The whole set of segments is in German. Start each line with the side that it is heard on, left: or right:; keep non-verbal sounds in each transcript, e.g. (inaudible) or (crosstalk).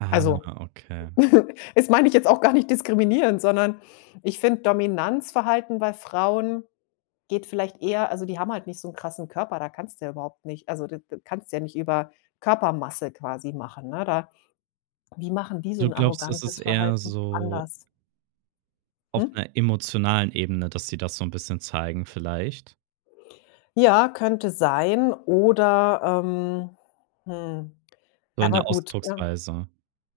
right: Ah,
left: Also,
right: ja, okay.
left: (giggles) das mein ich jetzt auch gar nicht diskriminierend, sondern ich finde Dominanzverhalten bei Frauen geht vielleicht eher also die haben halt nicht so 'n krassen Körper, da kannst ja überhaupt nicht also d d kannst ja nicht über Körpermasse quasi machen, ne? Da wie machen die so
right: Du
left: 'n
right: glaubst, es ist
left: arrogantes
right: eher
left: Verhalten
right: so
left: anders?
right: auf
left: Hm?
right: 'ner emotionalen Ebene, dass sie das so 'n bisschen zeigen vielleicht?
left: Ja, könnte sein oder, ähm, hm
right: So in
left: aber
right: der
left: gut. Ja,
right: Ausdrucksweise.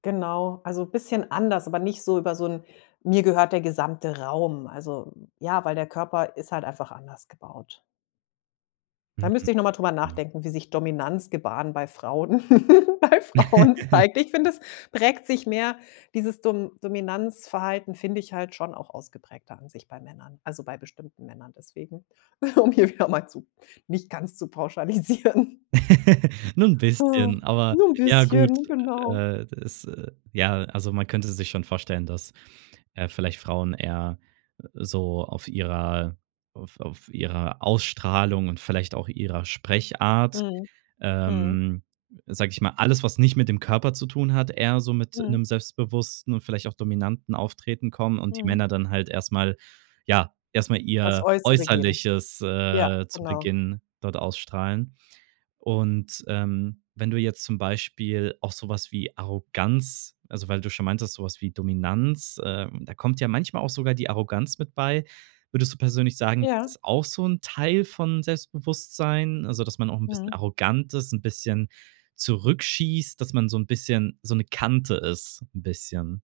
left: genau. Also bisschen anders, aber nicht so über so 'n: „Mir gehört der gesamte Raum”. Also ja, weil der Körper ist halt einfach anders gebaut. Da
right: Mhm,
left: müsste ich noch mal drüber
right: okay.
left: nachdenken, wie sich Dominanzgebaren bei Frauen (giggles) bei Frauen
right: (laughs)
left: zeigt. Ich finde, es prägt sich mehr dieses Dom Dominanzverhalten finde ich halt schon auch ausgeprägter an sich bei Männern. Also, bei bestimmten Männern, deswegen, um hier wieder mal zu nicht ganz zu pauschalisieren.
right: (laughs) Nur 'n
left: Oh,
right: bisschen, aber,
left: nur n'
right: ja gut.
left: bisschen, genau.
right: Äh, das, äh ja, also man könnte sich schon vorstellen, dass, äh, vielleicht Frauen eher so auf ihrer auf auf ihrer Ausstrahlung und vielleicht auch ihrer Sprechart,
left: Mhm, mhm.
right: ähm, sage ich mal alles, was nicht mit dem Körper zu tun hat, eher so mit
left: Mhm.
right: 'nem selbstbewussten und vielleicht auch dominanten Auftreten kommen und die
left: Mhm.
right: Männer dann halt erst mal ja, erst mal
left: Auf's
right: ihr
left: Äußere gehen.
right: Äußerliches,
left: Ja,
right: äh, zu
left: genau.
right: Beginn dort ausstrahlen. Und, ähm, wenn du jetzt zum Beispiel auch so was wie Arroganz also weil du schon meintest, so was wie Dominanz, äh, da kommt ja manchmal auch sogar die Arroganz mit bei. Würdest du persönlich sagen, das
left: Ja.
right: ist auch so 'n Teil von Selbstbewusstsein, also dass man auch 'n bisschen
left: Mhm.
right: arrogant ist, 'n bisschen zurückschießt, dass man so 'n bisschen so 'ne Kante ist 'n bisschen.